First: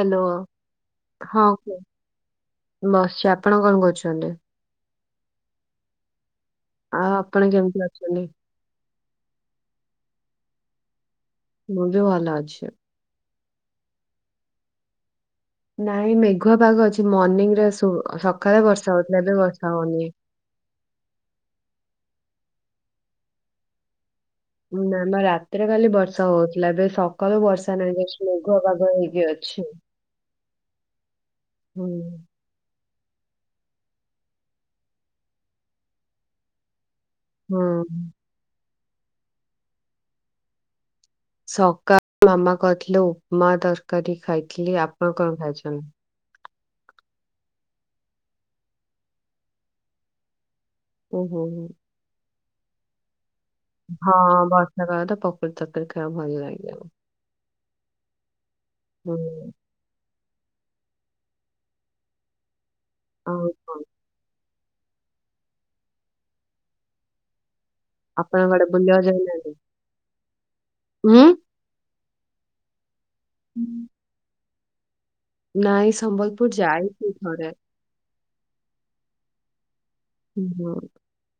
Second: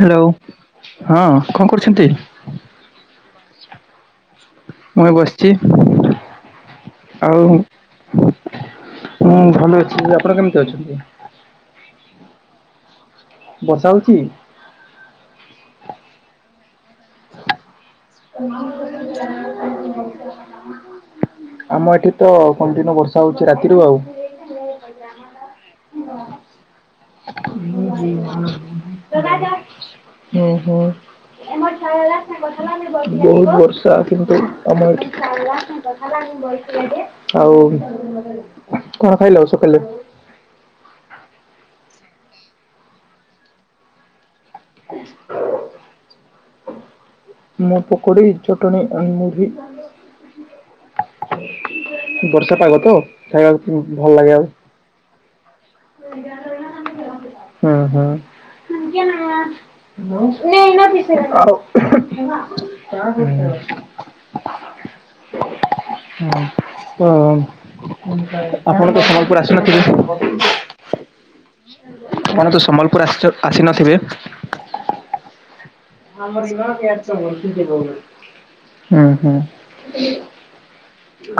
Hello ହଁ କଣ କରୁଛନ୍ତି? ବସଛୁ ଆପଣ କଣ କରୁଛନ୍ତି? ମୁ ଏ ବସଛି ଆପଣ ଆଉ। କେମିତି ଅଛନ୍ତି? ମୁଁ ଭଲ ଅଛି ଆପଣ କେମିତି ଅଛନ୍ତି? ମୁଁ ବି ଭଲ ଅଛି। ବର୍ଷା ହଉଚି? ନାଇଁ ମେଘୁଆ ପାଗ ଅଛି ମର୍ନିଂ ରେ ସୁ ସଖାଳେ ବର୍ଷା ହଉଥିଲା ଏବେ ବର୍ଷା ହଉନି। ଆମ ଏଠି ତ କଣ୍ଟିନ୍ୟୁ ବର୍ଷା ହଉଚି ରାତିରୁ ଆଉ। ହୁଁ ନା ମ ରାତିରେ କାଲି ବର୍ଷା ହଉଥିଲା ଏବେ ସକାଳୁ ବର୍ଷା ନାହିଁ ଜଷ୍ଟ ମେଘୁଆ ପାଗ ହେଇକି ଅଛି। ହ [inaudible] ଓ ହ। ବହୁତ ବର୍ଷା କିନ୍ତୁ ଆମର ଏଠି। ଆଉ ହୁଁ କଣ ଖାଇଲ ସକାଲେ? ସକାଳେ ମାମା କରିଥିଲେ ଉପମା ତରକାରୀ ଖାଇଥିଲି ଆପଣ କଣ ଖାଇଛନ୍ତି? ମୁ ପକୋଡ଼ି ଚଟଣି ଆଉ ମୁଢି। ଓ ହୋ ହୋ। ବର୍ଷା ପାଗ ତ ଖାଇବା ହଁ ବର୍ଷା ପାଗ ତ ପକୋଡି ତରକାରୀ ଖାଇବା ଭଲ ଲାଗିବ। ହୁଁ ହୁଁ ହୁଁ। [inaudible] ହୁଁ ଆଉ କଣ [unintelligible] ଆପଣ ତ ଆପଣଙ୍କ ଆଡେ ବୁଲିବାକୁ ସମ୍ବଲପୁର ଆସିନଥିବେ। ଉଁ। କଣ ତୁ ସମ୍ବଲପୁର ଆସି ଆସିନଥିବେ [inaudible] ନାଇଁ ହଁ ସମ୍ବଲପୁର ଯାଇଛି ଥରେ [inaudible] ହୁଁ ହୁଁ [inaudible]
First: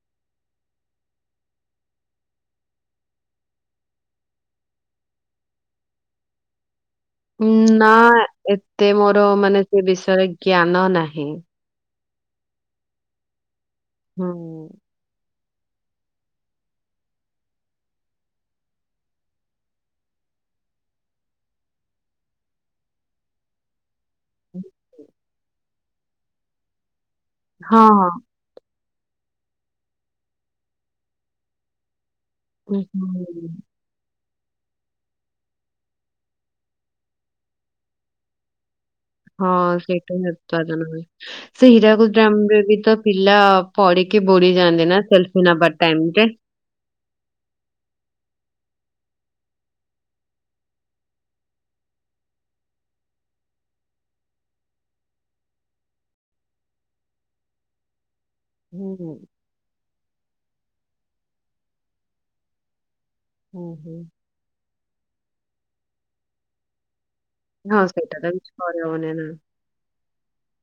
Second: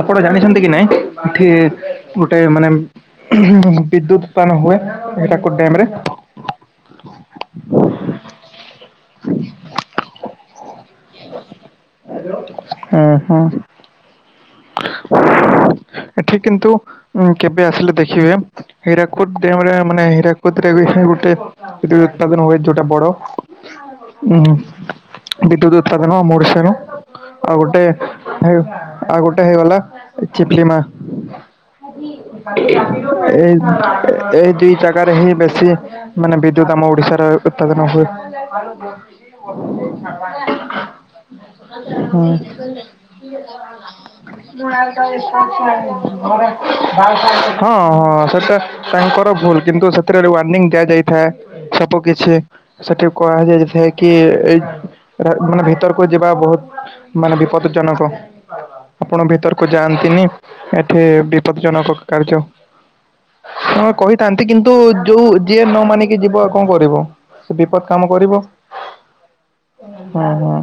ଆପଣ ଜାଣିଛନ୍ତି କି ନାଇଁ ଏଠି ଗୋଟେ ମାନେ ବିଦ୍ୟୁତପାନ ହୁଏ ଏଟାକୁ ଡ୍ୟାମ ରେ। ନା ଏତେ ମୋର ମାନେ ସେ ବିଷୟରେ ଜ୍ଞାନ ନାହିଁ। ହୁଁ ହୁଁ। ହୁଁ। ଏଠି କିନ୍ତୁ କେବେ ଆସିଲେ ଦେଖିବେ। ହୀରାକୁଦ ଡ଼୍ୟାମରେ ମାନେ ହୀରାକୁଦ ରେ ବି ଗୋଟେ ସେଟି ବି ଉତ୍ପାଦନ ହୁଏ ଯୋଟା ବଡ। ହୁଁ ବିଦ୍ୟୁତ ଉତ୍ପାଦନ ଆମ ଓଡ଼ିଶାରୁ ଆଉ ଗୋଟେ ହଁ ହଁ ଆଉ ଗୋଟେ ହେଇଗଲା ଚିପଲି ମା ହୁଁ। ହୁଁ। ଏଇ ଏଇ ଦୁଇ ଜାଗାରେ ହିଁ ବେଶୀ ମାନେ ବିଦ୍ୟୁତ ଆମ ଓଡିଶାର ଉତ୍ପାଦନ ହୁଏ। ହଁ ସେଇଟା ହିଁ ଉତ୍ପାଦନ ହୁଏ। ସେ ହୀରାକୁୁଦ ଡ୍ୟାମ ରେ ବି ତ ପିଲା ପଡିକି ବୁଡିଯାନ୍ତି ନା ସେଲ୍ଫି ନବା ଟାଇମରେ। ହଁ ହଁ ସେଟା ତାଙ୍କର ଭୁଲ କିନ୍ତୁ ସେଥିରେ ୱାରନିଙ୍ଗ ଦିଆଯାଇଥାଏ। ସବୁ କିଛି। ସେଠି କୁହାଯାଏ ଯେ କି ଏ ମାନେ ଭିତରକୁ ଯିବା ଭୁଲ୍। ମାନେ ବିପଦଜନକ। ହୁଁ ଆପଣ ଭିତରକୁ ଯାଆନ୍ତିନି ଏଠି ବିପଦ ଜନକ କାର୍ଯ୍ୟ। ହୁଁ ହ ହୁଁ। କହିଥାନ୍ତି କିନ୍ତୁ ଯୋଉ ଯିଏ ନ ମାନିକି ଯିବ ଆଉ କଣ କରିବ। ସେ ହଁ ସେଇଟା ତ ବି କ ମନେ ନା [inaudible] ହଁ ହଁ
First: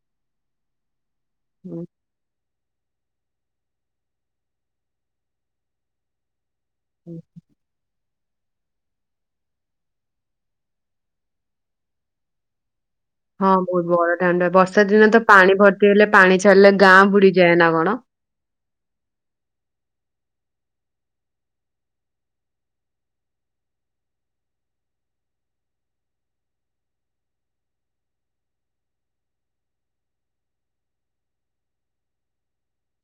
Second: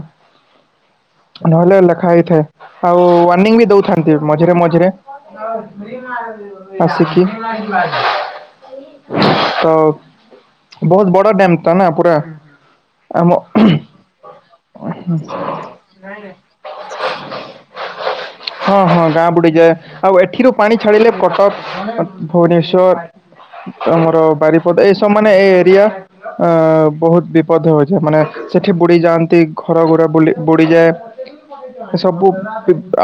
ନହେଲେ ହୁଁ ଲେଖା ହେଇଥାଏ ଆଉ- ୱନିଂ ବି ଦଉଥିନ୍ତି ମଝିରେ ମଝିରେ ହୁଁ। ଆସିକି ତ ବହୁତ ବଡ଼ା ଡେମ ଟା ନା ପୁରା ଆମ ହଁ ବହୁତ ବଡ ଡାମ୍ ଟା ବର୍ଷା ଦିନ ତ ପାଣି ଭର୍ତ୍ତି ହେଲେ ପାଣି ଛାଡିଲେ ଗାଁ ବୁଡିଯାଏ ନା କଣ? ହଁ ହଁ ଗାଁ ବୁଡିଯାଏ। ଆଉ ଏଠିରୁ ପାଣି ଛାଡିଲେ କଟକ ଭୁବନେଶ୍ଵର। ଆମର ବାରିପଦ ଏଇସବୁ ମାନେ ଏଇ ଏରିଆ ଅ ବହୁତ ବିପଦ ହଉଛି ମାନେ ସେଠି ବୁଡି ଯାଆନ୍ତି ଘର ଘରେ ବ ବୁଡିଯାଏ ଏ ସବୁ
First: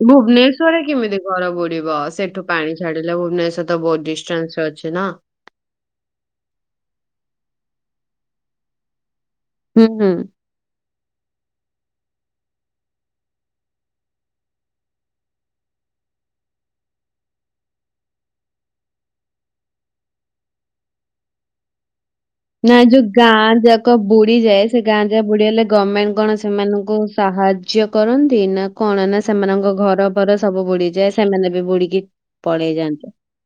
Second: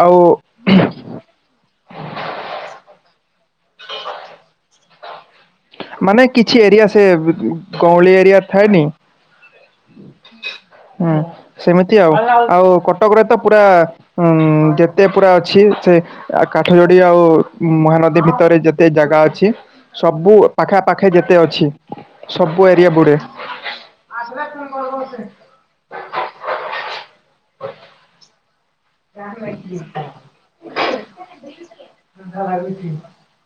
ଆଉ ଭୁବନେଶ୍ୱରରେ କେମିତି ଘର ବୁଡିବ ସେଠୁ ପାଣି ଛାଡିଲା ଭୁବନେଶ୍୍ୱର ତ ବହୁତ ଡିଷ୍ଟାନ୍ସରେ ଅଛି ନା ମାନେ କିଛି ଏରିଆ ସେ ଗଁଳି ଏରିଆ ଥାଏନି ହୁଁ ହୁଁ ହୁଁ ସେମିତି ଆଉ ଆଉ କଟକରେ ତ ପୁରା ହୁଁ ଯେତେ ପୁରା ଅଛି ସେ ଆ କାଠ ଯୋଡି ଆଉ ମହାନଦୀ ଭିତରେ ଯେତେ ଜାଗା ଅଛି ସବୁ ପାଖାପାଖି ଯେତେ ଅଛି। ସବୁ ନା ଏ ଏରିଆ ଯୋଉ ବୁଡେ। ଗାଁ ଯା ବୁଡି ଯାଏ ସେ ଗାଁ ଯାଏ ବୁଡ଼ିଗଲେ ଗଭର୍ଣ୍ଣମେଣ୍ଟ କଣ ସେମାନଙ୍କୁ ସାହାଯ୍ୟ କରନ୍ତି ନା। କଣ ନା ସେମାନଙ୍କ ଘର ଘର ସବୁ ବୁଡିଯାଏ ସେମାନେ ବି ବୁଡିକି ପଳେଇ ଯାଆନ୍ତି। ଉଁ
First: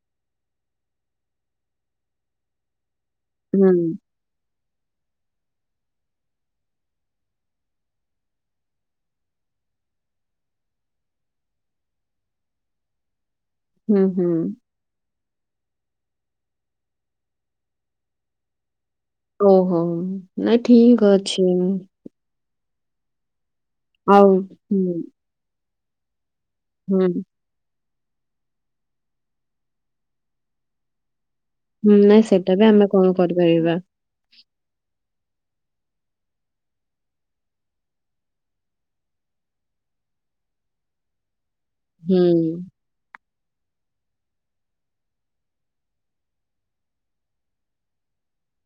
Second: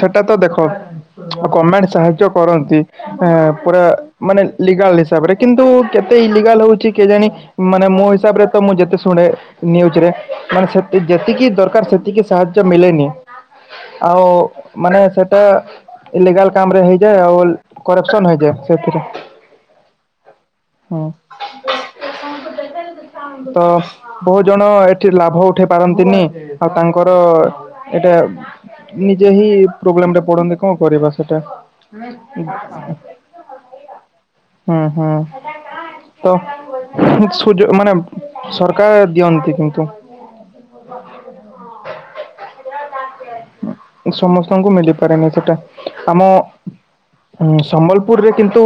ସେଟା ତ ଦେଖ ଆଉ ଗମେଣ୍ଟ୍ ସାହାଯ୍ୟ କରନ୍ତି। ଆଁ ହୁଁ -ପୁରା ମାନେ ଲିଗାଲ୍ ହିସାବରେ କିନ୍ତୁ କେତେ ଇଲିଗାଲ୍ ହଉଚି କିଏ ଜାଣି ମାନେ ମୋ ହିସାବରେ ତ ମୁଁ ଯେତେ ଶୁଣେ ନ୍ୟୁଜ୍ ରେ ମାନେ ସେତି- ଯେତିକି ଦରକାର୍ ସେତିକି ସାହାଯ୍ୟ ମିଲେନି। ହୁଁ ଆଉ ହୁଁ ମାନେ ସେଟା ଇଲିଗାଲ୍ କାମ ରେ ହେଇଯାଏ ଆଉ କରପ୍ସନ୍ ହେଇଯାଏ ସେଥିରେ। ଓ ହୋ ନାଇଁ ଠିକ୍ ହୁଁ। ଅଛି। ତ ଆଉ ବହୁତ୍ ଜଣ ହୁଁ ଏଠି ଲାଭ ଉଠ୍ ଉଠେଇ ପାରନ୍ତିନି ଆଉ ତାଙ୍କର ହୁଁ ଏଇଟା ନିଜେ ହିଁ ପ୍ରୋବ୍ଲେମ୍ ରେ ପଡନ୍ତି କଣ କରିବା ସେଟା। ହୁଁ ନାଇଁ ସେଟା ବି ଆମେ କଣ କରିପାରିବା। ହୁଁ -ହୁଁ- ତ ସୁଯ- ମାନେ ସରକାର୍ ଦିଅନ୍ତି କିନ୍ତୁ। [inaudible] ହୁଁ। ସମସ୍ତଙ୍କୁ ମିଲିପାରେନି ସେଟା ଆମ ହୁଁ ସମ୍ବଲପୁରରେ କିନ୍ତୁ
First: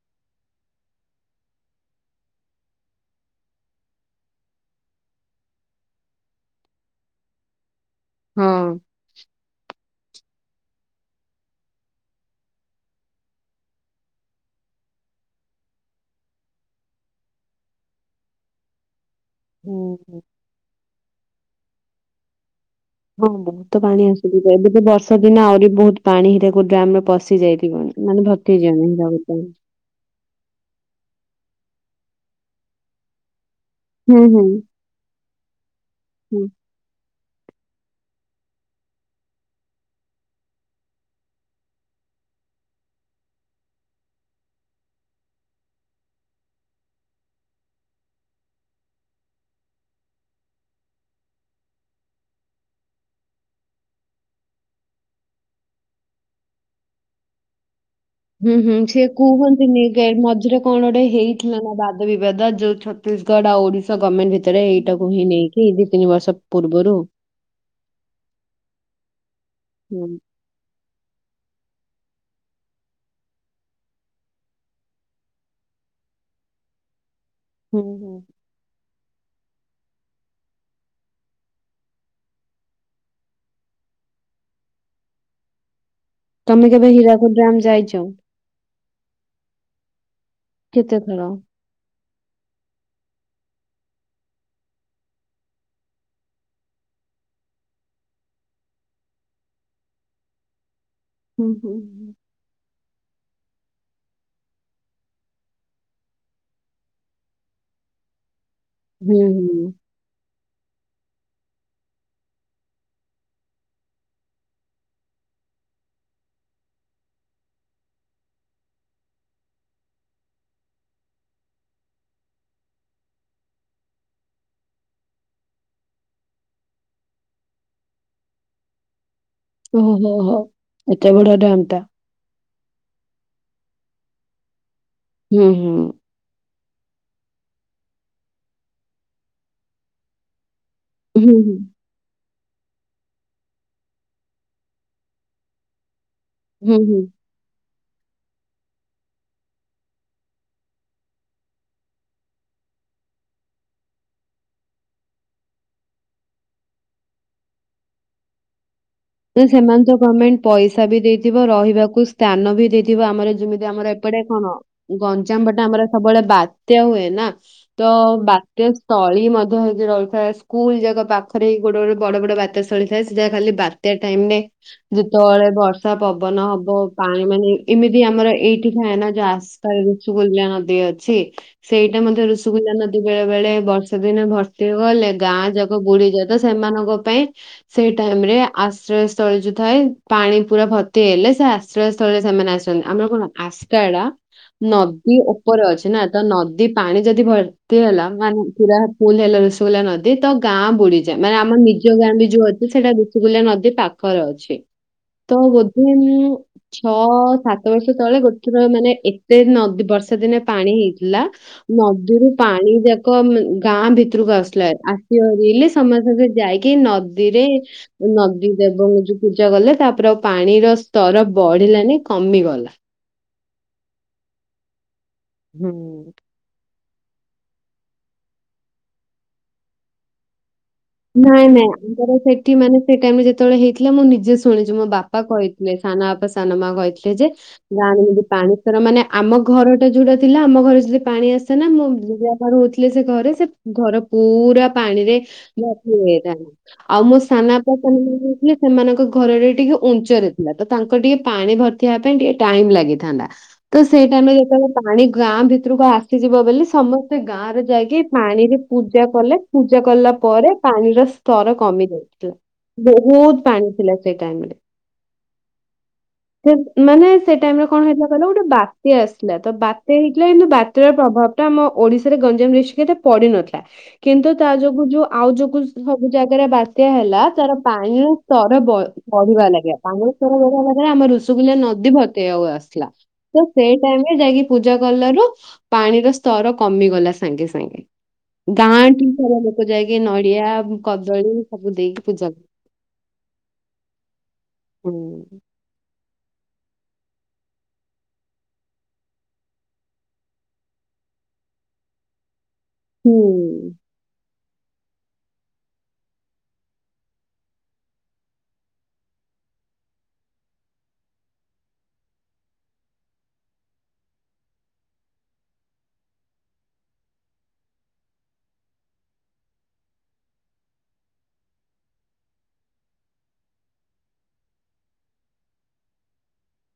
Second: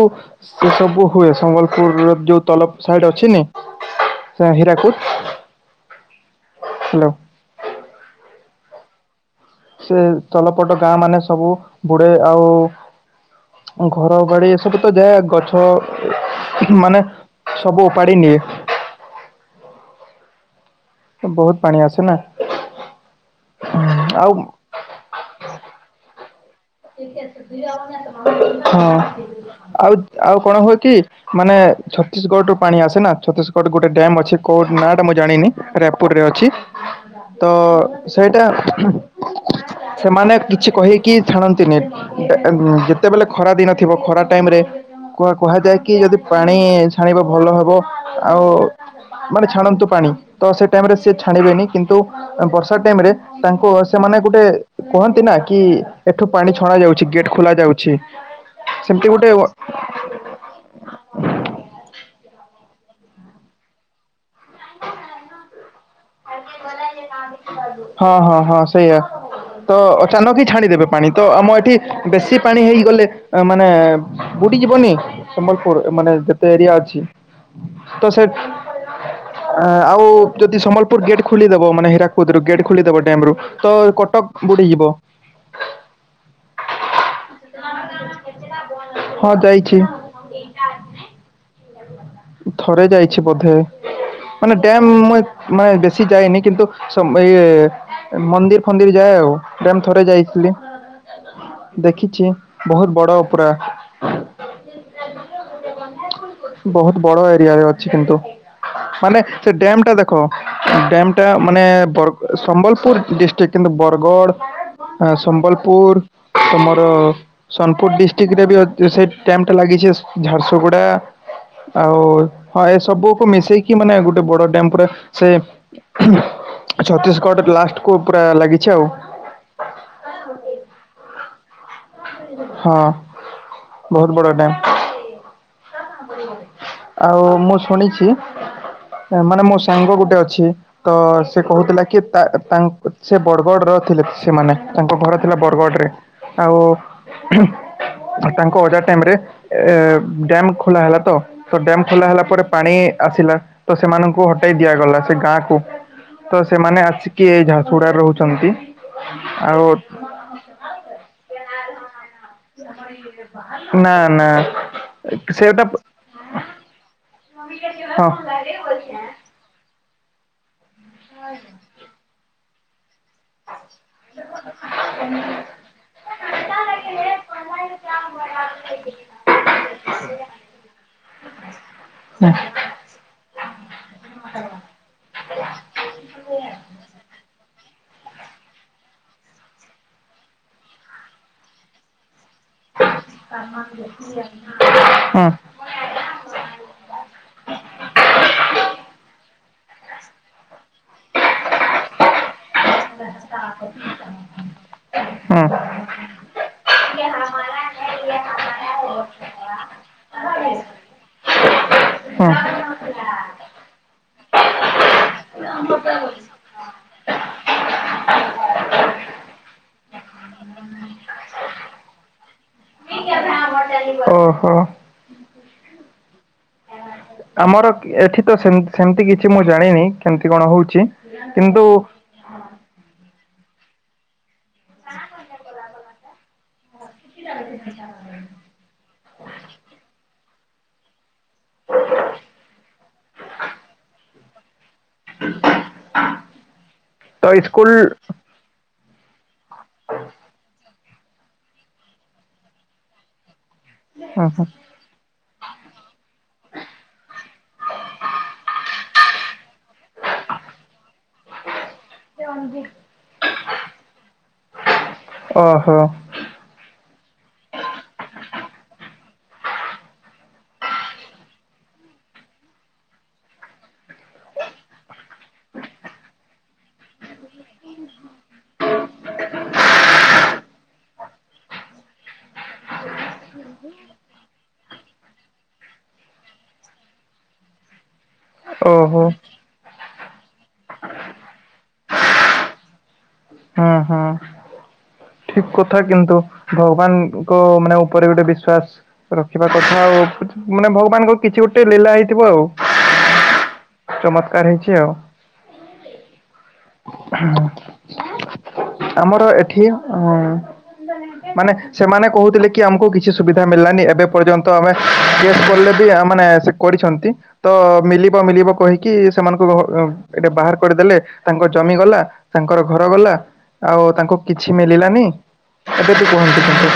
ସେ ସବୁ ହୁଏ ସମ୍ବଲପୁରର ଯଉ ତଲବ୍ ସାଇଡ୍ ଅଛିନି ସେ ହୀରାକୁଦ୍ ହାଲୋ। ହୁଁ। ସେ ତଲପଟ ଗାଁ ମାନେ ସବୁ ବୁଡେ ଆଉ ଘର ଗାଡି ଏସବୁ ତ ଯାଏ ଗଛ ମାନେ ସବୁ ଉପାଡିନିଏ। ହୁଁ- ହୁଁ। ବହୁତ୍ ପାଣି ଆସେ ନା। ହଁ ବହୁତ ପାଣି ଆଉ ଆସୁଚି ଏବେ ତ ବର୍ଷା ଦିନ ଆହୁରି ବହୁତ୍ ପାଣି ହୀରାକୁଦ୍ ଡ୍ୟାମ୍ ରେ ପଶି ଯାଇଥିବ ମାନେ ହଁ [unintelligible] ଆଉ ଆଉ କଣ ହୁଏ କି ମାନେ ଛତିଶଗଡ୍ ରୁ ପାଣି ଆସେ ନା ଛତିଶଗଡ୍ ଗୋଟ୍ ଡ୍ୟାମ୍ ହୁଁ ଅଛି ହୁଁ କଉ ନାଁ ଟା ମୁଁ ଜାଣିନି ରାୟପୁରରେ ହୁଁ। ଅଛି। ତ ସେଇଟା ସେମାନେ କିଛି କହିକି ଛାଣନ୍ତିନି ଏ-ଏ-ଯେତେବେଲେ ଖରା ଦିନ ଥିବ ଖରା ଟାଇମ୍ ରେ କୁ- କୁହାଯାଏ କି ଯଦି ପାଣି ଛାଣିବ ଭଲ ହବ ଆଉ ମାନେ ଛାଣନ୍ତୁ ପାଣି ତ ସେ ଟାଇମ୍ ରେ ସିଏ ଛାଣିବେନି କିନ୍ତୁ ଆ-ବର୍ଷା ଟାଇମ୍ ରେ ତାଙ୍କ ସେମାନେ ଗୋଟେ କୁହନ୍ତି ନା କି ଏଠୁ ପାଣି ଛଣା ଯାଉଚି ଗେଟ୍ ଖୋଲା ଯାଉଚି। ହୁଁ -ହୁଁ ସେ କୁହନ୍ତି ନି ଏଇ ମଝିରେ କଣ ଗୋଟେ ହେଇଥିଲା ନା ବାଦ ବିବାଦ ଯଉ ଛତିଶଗଡ୍ ଆଉ ଓଡିଶା ଗର୍ମେଣ୍ଟ୍ [unintelligible] ତ ଏଇଟାକୁ ହିଁ ନେଇକି ଦି ତିନି ବର୍ ହଁ -ହଁ- ହଁ ସେଇଆ ତ ହୁଁ ଅଚାନକ୍ ଯି ଛାଡିଦେବେ ପାଣି ତ ଆମ ଏଠି ବେଶୀ ପାଣି ହେଇଗଲେ ମାନେ ବୁଡ଼ିଯିବନି। ସମ୍ବଲପୁର୍ ମାନେ ଯେତେ ଏରିଆ ଅଛି। ହୁଁ ତ ହୁଁ। ସେତ୍ ଆଉ ଯଦି ସମ୍ବଲପୁର୍ ଗେଟ୍ ଖୋଲିଦବ ମାନେ ହରାକୁଦରୁ ଗେଟ୍ ଖୋଲିଦବ ଡ୍ୟାମ୍ ରୁ ତ କଟକ୍ ବୁଡି ଯିବ। ହଁ ତମେ କେବେ ହୀରାକୁଦୁ ଡ୍ୟାମ ଯାଇଛ? ହଁ ଯାଇଛି। କେତେଥର। ଥରେ ଯାଇଛି ବୋଧେ। ମାନେ ଡ୍ୟାମ ମୁ ମାନେ ବେଶି ଯାଇନି କିନ୍ତୁ ସମ ଇଏ ମନ୍ଦିର ଫନ୍ଦିର ଯାଏ ଆଉ ଡମ୍ ଥରେ ଯାଇଥିଲି ହୁଁ ହୁଁ ହୁଁ। ଦେଖିଛି। ବହୁତ ବଡ଼ ପୁରା ବହୁତ ବଡ ଏରିଆରେ ଅଛି କିନ୍ତୁ ହୁଁ ମାନେ ସେ ହୁଁ ଡ୍ୟାମ ଟା ଦେ କ ଡ୍ୟାମ ଟା ମାନେ ବର ସମ୍ବଲପୁର ଡିଷ୍ଟିକ୍ କିନ୍ତୁ ବରଗଡ଼ ଆ ସମ୍ବଲପୁର ତମର ସୋନପୁର ଡିଷ୍ଟିକ୍ଟ ରେ ବି ଅ ସେଇ ଟ୍ୟାମ ଟା ଲାଗିଛି ସ ଝାରସୁଗୁଡା। ଆଉ ହଁ ଏ ସବୁକୁ ମିଶେଇକି ମାନେ ଗୋଟେ ବଡ ଡ୍ୟାମ ପୁରା ସେ ଛତିଶଗଡ ଲାଷ୍ଟକୁୁ ପୁରା ଲାଗିଛି ଆଉ। ଓହୋ ହୋ ହୋ ଏତେ ବଡ ଡ୍ୟାମ ଟା। ହଁ ବହୁତ ବଡ ଡ୍ୟାମ। ହୁଁ ହୁଁ। ଆଉ ମୁଁ ଶୁଣିଛି ମାନେ ମୋ ସାଙ୍ଗ ଗୋଟେ ଅଛି। ତ ହୁଁ ସେ ହୁଁ। କହୁଥିଲା କି ତା ତାଙ୍କ ସେ ବଡଗଡ଼ର ଥିଲେ ସେମାନେ ତାଙ୍କ ଘର ଥିଲା ବରଗଡ଼ରେ ଆଉ ହୁଁ ହୁଁ। ତାଙ୍କ ଅଜା ଟାଇମରେ ଏ ଡ୍ୟାମ୍ ଖୋଲା ହେଲା ତ। ତ ଡ୍ୟାମ ଖୋଲା ହେଲା ପରେ ପାଣି ଆସିଲା ତ ସେମାନଙ୍କୁ ହଟେଇ ଦିଆଗଲା ସେ ଗାଁକୁ। ତ ସେମାନେ ଆସିକି ଏଇ ଝାସୁଗୁଡାରେ ରହୁଛନ୍ତି। ନା ଆଉ ସେମାନେ ତ ଗମେଣ୍ଟ ପଇସା ବି ଦେଇଥିବ ରହିବାକୁ ସ ସ୍ଥାନ ବି ଦେଇଥିବ ଆମର ଯେମିତି ଆମର ନା ଏପଟେ ନା କଣ? ଗଞ୍ଜାମ ସେଟା ପଟେ ଆମର ସବୁବେଳେ ବାତ୍ୟା ହୁଏ ନା? ତ ହଁ ବାତ୍ୟା ସ୍ଥଳୀ ମଧ୍ୟ ହେଇକି ରହିଥାଏ ସ ସ୍କୁଲ ଯାକ ପାଖରେ ଗୋଟେ ଗୋଟେ ବଡ ବଡ ବାତ୍ୟା ସ୍ଥଳୀ ଦଏ ସେଟା ଖାଲି ବାତ୍ୟା ଟାଇମ ରେ ଯେତେବେଳେ ବର୍ଷା ପବନ ହବ ପାଣି ମାନେ ଏମିତି ଆମର ଏଇଠି ଥାଏ ନା ଯ ଆସ ତାରେ ଋଷିକଲ୍ୟା ନଦୀ ଅଛି ସେଇଟା ମଧ୍ୟ ଋଷିକଲ୍ୟା ନଦୀ ବେଳେ ବେଳେ ବର୍ଷ ଦିନେ ଭର୍ତ୍ତି ଗଲେ ଗାଁ ଯାକ ବୁଢୀ ଯାଏତ ସେମାନଙ୍କ ପାଇଁ ସେଇ ଟାଇମ ଆ ଆଶ୍ରୟ ସ୍ଥଳୀ ଯୋଉ ଥାଏ ପାଣି ପୁରା ଭର୍ତି ହେଲେ ସେ ଆଶ୍ରୟ ସ୍ଥଳ ରେ ସେମାନେ ଆସ। ଛନ୍ତି ଆମର କଣ ଆସ୍କାକାଡା ନଦୀ ଉପରେ ଅଛି ନା ତ ନଦୀ ପାଣି ଯଦି ଭ ତି ହେଲା ମାନେ ପୁରା ଫୁଲ ହେଲା ଋଷିକଲ୍ୟା ନଦୀ ତ ଗାଁ ବୁଡିଯାଏ ମାନେ ଆମର ନିଜ ଗାଁ ବି ଯୋଉ ଅଛି ସେଇଟା ଋଷିକଲ୍ୟା ନଦୀ ପାଖରେ ଅଛି ତ ହୁଁ ହୁଁ ବୋଧେ ଉଁ। ଛଅ ସାତ ବର୍ଷ ତଳେ ଗୋଟଥର ମାନେ ଏତେ ନଦୀ ବର୍ଷା ଦିନେ ପାଣି ହେଇଥିଲା ନଦୀରୁ ପାଣି ଯାକ କ ଗାଁ ଭିତରକୁ ଆସିଲା ଆସି ହରଲେ ସମସ୍ତେ ସେ ଯାଇକି ନଦୀରେ ନଦୀ ଦେବଙ୍କୁ ଯୋଉ ପୂଜା କଲେ ତାପରେ ଆଉ ପାଣିର ସ୍ତର ବଢିଲାନି କମିଗଲା। [unintelligible] ଓହୋ। ହୁଁ। ଆମର ଏଠି ତ ସେମ ସେମିତି କିଛି ମୁଁ ଜାଣିନି କେମିତି କଣ ହେଉଛି। ନାଇଁ ନାଇଁ ଆମର ସେଠି ମାନେ ସେ ଟାଇମ ଯେତେବେଳେ ହେଇଥିଲା ମୁଁ ନିଜେ ଶୁଣିଛୁ ମୋ ବାପା କହିଥିଲେ ସାନ ବାପା ସାନ ମା କହିଥିଲେ ଯେ ଗାଁରେ ଯି ପାଣି ର ମାନେ ଆମ ଘରଟା ଯୋଉଟା ଥିଲା ଆମ ଘରେ ଯଦି ପାଣି ଆସେ ନା ମୁଁ [unintelligible] ହଉଥିଲେ ସେ ଘରେ ସେ ଘର ପୁରା ପାଣିରେ ମୋ ପୁଅ କହିଥାନ୍ତୁ ଆଉ ମୋ ତ ସାନ ଅପା ସ୍କୁଲ ପଳେଇଲା ସେମାନଙ୍କ ଘରରେ ଟିକେ ଉଞ୍ଚ ରେ ଥିଲା ତ ତାଙ୍କର ଟିକେ ପାଣି ଭର୍ତି ହେବା ପାଇଁ ଟିକେ ଟାଇମ୍ ଲାଗିଥାନ୍ତା। ତ ସେଇ ଟାଇମ୍ ହୁଁ ରେ ହୁଁ ଯେତେବେଳେ ପାଣି ଗାଁ ଭିତରକୁ ଆସିଯିବ ବୋଲି ସମସ୍ତେ ଗାଁରେ ଯାଇକି ପାଣିରେ ପୂଜା କଲେ ପୂଜା କଲା ପରେ ପାଣିର ସ୍ତର କମିଯାଇଚି। ସେ ଅଣ୍ଡ୍ରି ବହୁତ ପାଣି ଥିଲା ସେଇ ଟାଇମ୍ ରେ। ଓହୋ। ସେ ମାନେ ସେ ଟାଇମ୍ ରେ କଣ ହେଇଥିଲା କହିଲା ଗୋଟେ ବାତ୍ୟା ଆସିଲା ତ ବାତ୍ୟା ହେଇଥିଲା କିନ୍ତୁ ବାତ୍ୟା ର ପ୍ରଭାବ ଆମ ଓଡିଶାରେ ଗଞ୍ଜାମ ଯାଜପୁର ଟା ପଡିିନଥିଲା କିନ୍ତୁ ତା ଯୋଗୁ ଯୋଉ ଆଉ ଯୋଉ ସବୁ ଜାଗାରେ ବାତ୍ୟା ହେଲା ତାର ପାଣିର ସ୍ତର ବଢିବା ଲାଗା ବାମଲେଶ୍ୱର ଦୋଗା ଭାଗା ଆମ ଋଷୁଗୁଲଲା ନଦୀ ଭତ ଆସିଲା। ତ ସେଇ ଟାଇମ୍ ରେ ଯାଇକି ପୂଜା କଲାରୁ ପାଣିର ସ୍ତର କମିଗଲା ସାଙ୍ଗେ ସାଙ୍ଗେ ଓହୋ ଗାଁଠି ସାରା ଲୋକ ଯାଇ ଆେ ନଡିଆ କଦଳୀ ସବୁ ଦେଇକି ପୂଜା। ହଁ ହଁ। ହୁଁ କଥା କିନ୍ତୁ ଭଗବାନଙ୍କ ମାନେ ଉପରେ ଗୋଟେ ବିଶ୍ଵାସ। ରଖିବା କଥା ଆଉ ମାନେ ଭଗବାନଙ୍କ କିଛି ଗୋଟେ ଲୀଲା ହେଇଥିବ ଆଉ। ହ୍ୟାଲୋ। ଚମତ୍କାର ହେଇଚି ଆଉ। ହଁ ଆମର ଏଠି ମୁଁ ମାନେ ସେମାନେ କହୁଥିଲେ କି ଆମକୁ କିଛି ସୁବିଧା ମିଳିଲାନି ଏବେ ପର୍ଯ୍ୟନ୍ତ ଆମେସ୍ କଲେ ବି ମାନେ ସେ କରିଛନ୍ତି ତ ମଳିବ ମଳିବ କହିକି ସେମାନଙ୍କୁ ଏଟେ ବାହାର କରିଦେଲେ ତାଙ୍କ ଜମି ଗଲା ତାଙ୍କର ଘର ଗଲା ଆଉ ତାଙ୍କୁ କିଛି ମିଳିଲାନି। ଏବେ ତୁ କୁହନ୍ତୁ କିନ୍ତୁ।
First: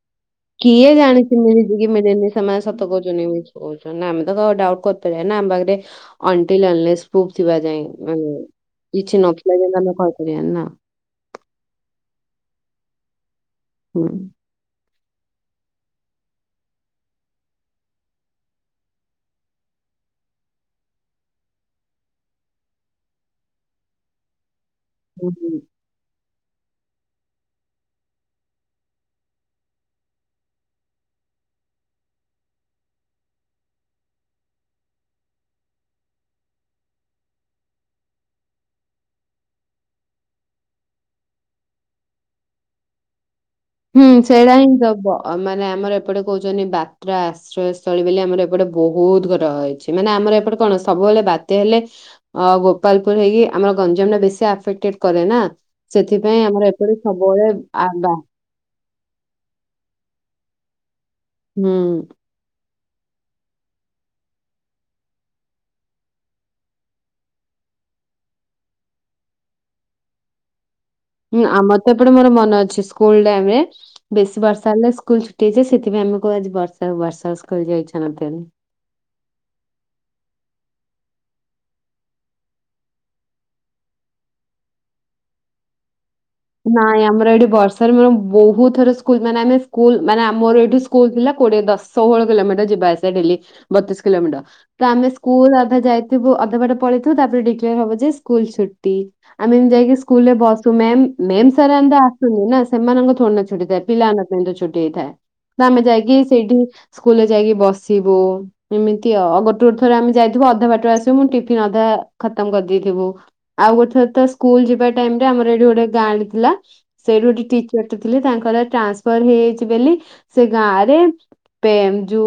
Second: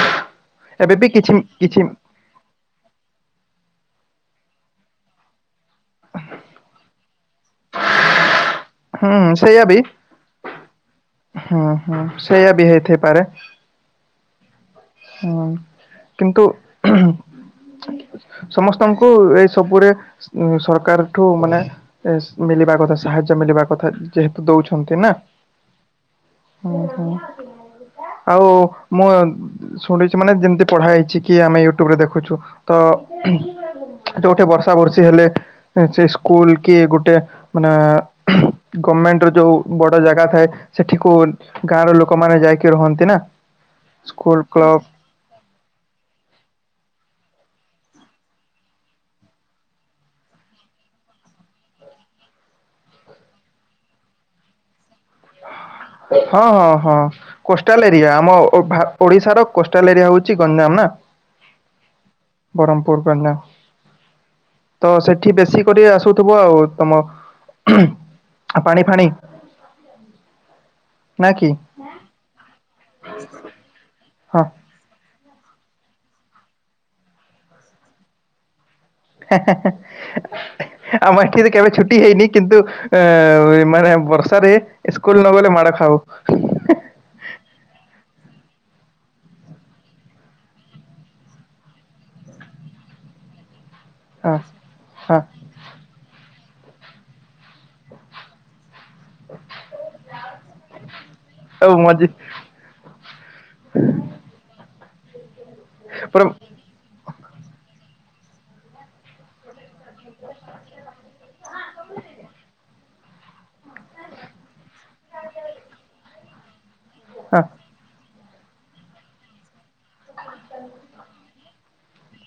କିଏ ଏବେ ବି ଜାଣେ କିଛି ବିପିହିଲି କିଛି କିମେଛି, ସେମାନେ ସତ କହୁଛନ୍ତି ୟ କହୁଛନ୍ତିମେ ତ ଡାଉଟ୍ କରିପାରିବା ନା ଆମ ପାଖରେ ଅଣ୍ ଥିବା ଯା ହୁଁ କିଛି ନଥିଲା ସେଇଆ ଯେେ ବି କହିପାର ନା। ହୁଁ ହୁଁ ସେଇୟା ବି ହେଇଥାଇପାରେ। ହୁଁ। ହୁଁ କିନ୍ତୁ ସମସ୍ତଙ୍କୁ ଏଇ ସବୁରେ ସରକାର ଠୁ ମାନେ ମିଳିବା କଥା ସାହାଯ୍ୟ ମିଳିବା କଥା ଯେହେତୁ ଦୋଉଛନ୍ତି ନା ହୁଁ ହୁଁ। ହୁଁ ହୁଁ ଆଉ ମୋ ଶୁଣିଚି ମାନେ ଯେମିତି ପଢା ହେଇଛି କି ଆମେ ୟୁଟ୍ୟୁବ ରେ ଦେଖୁଛୁ ତ ଏଠି ଗୋଟେ ବର୍ଷା ବର୍ଷୀ ହେଲେ ସେ ସ୍କୁଲ କି ଗୋଟେ ମାନେ ଗମେଣ୍ଟ ର ଯୋଉ ବଡ଼ ଜାଗା ଥାଏ ସେଠିକୁ ଗାଁର ଲୋକମାନେ ଯାଇକି ରହନ୍ତି ନା ହୁଁ ସ୍କୁଲ ସେଇଟା ହିଁ କ୍ଲବ ସବୁ ମାନେ ଆମର ଏପଟେ କହୁଛନ୍ତି ବାତ୍ରା ଆ ଆଶ୍ରୟସ୍ଥଳୀ ବୋଲି ଆମର ଏପଟେ ବହୁତ ଘର ହେଇଛି ମାନେ ଆମର ଏପଟେ କଣ ସବୁବେଳେ ବାତ୍ୟା ହେଲେ ଆଉ ଗୋପାଳପୁର ରେ ହେଇକି ଆମର ଗଞ୍ଜାମ ଟା ବେଶୀ ଆଫେକ୍ଟେଡ କରେ ନା ସେଥିପାଇଁ ହଁ ଆମର ହଁ ହଁ ଏପଟେ ସବୁବେଳେ ଆ କୋଷ୍ଟାଲ ଏରିଆ ବା ଆମ ଓଭା ଓଡ଼ିଶାର କୋଷ୍ଟାଲ ଏରିଆ ହୋଉଚି ଗଞ୍ଜାମ ନା। ହୁଁ। ବରହମପୁର ପେଣ୍ଡା ତ ସେଠି ବେଶୀ କରି ଆସୁଥିବ ଆଉ ତୋମ ଆଉ ପାଣି ଫାଣି। ନା ହୁଁ, କି ଆମର ତ ଏପଟେ ମୋର ମନ ଅଛି ସ୍କୁଲ୍ ଟାଇମୂ ରେ ହଁ। ବେଶୀ ବର୍ଷା ହେଲେ ସ୍କୁଲ୍ ଛୁ ଟି ହେଇଯାଏ, ସେଥିପାଇଁ ଆମକୁ ଆଜି ବର୍ଷା ବର୍ଷା ସ୍କୁଲ୍ ଯିବାକୁ ଇଚ୍ଛା ନଥାଏ। ହା ହା ନାହିଁ ଆମ ଏଠି ତ କେବେ ଛୁଟି ହେଇନି, କିନ୍ତୁ ଅ, ଏ ମାନେ ବର୍ଷାରେ ଇସ୍କୁଲ୍ ନ ଗଲେ ମାଡ଼ ଖାାଉ। ନାଇଁ ଆମର ଏଠି ବର୍ଷାରେ ମୋର ବହୁତ ଥର ସ୍କୁଲ୍ ମାନେ ଆମେ ସ୍କୁଲ୍ ମାନେ ଆମର ଏଠି ସ୍କୁଲ୍ ଥିଲା କୋଡିଏ ଦଶ ଷୋହଳ କିଲୋମିଟର ଯିବା ଆସିଆ ଡେଲି ବତିଶ ହଁ। କିଲୋମିଟର। ତ ଆମେ ହଁ ସ୍କୁଲ୍ ଅଧା ଯାଇଥିବୁ, ଅଧା ବାଟ ପଳେଇଥିବୁ ତାପରେ ଡିକ୍ଲେୟାର ହବ ଯେ ସ୍କୁଲ୍ ଛୁଟି। ଆମେ ଏମତି ଯାଇକି ସ୍କୁଲ୍ ରେ ବସୁ ମ୍ୟାମ୍ ମେମ୍ ସାର୍ ଆଉ ଏମତି ମଜି ଆସନ୍ତି ନା, ସେମାନଙ୍କ ଥୋଡି ନା ଛୁଟି ଥାଏ। ପିଲାମାନଙ୍କ ପାଇଁ ତ ଛୁଟି ହେଇଥାଏ। ତ ଆମେ ଯାଇକି ପୁରା ସେଇଠି ସ୍କୁଲ୍ ରେ ଯାଇକି ବସିବୁ, ଏମିତି ଓ, ଓ ଗୋଟେ ଗୋଟେ ଥରେ ଆମେ ଯାଇଥିବୁ ଅଧା ବାଟରେ ଆସିବୁ ମୁଁ ଟିଫ୍ ଫିନ୍ ଅଧା ଖତମ କରିଦେଇଥିବୁ, ଆଉ ଗୋଟେ ଥର ଥର ସ୍କୁଲ୍ ଯିବା ଟାଇମ୍ ରେ ଆମର ଏଠି ଗୋଟେ ଗାଁ ଟେ ଥିଲା, ସେଇଠୁ ହଁ ଟିକି କାଟୁ ଥିଲେ ତାଙ୍କର ଟ୍ରାନ୍ସଫର୍ ହେଇଯାଇଛି ବେଲି ସେ ଗାଁ ରେ ପେମ୍ ଯୁ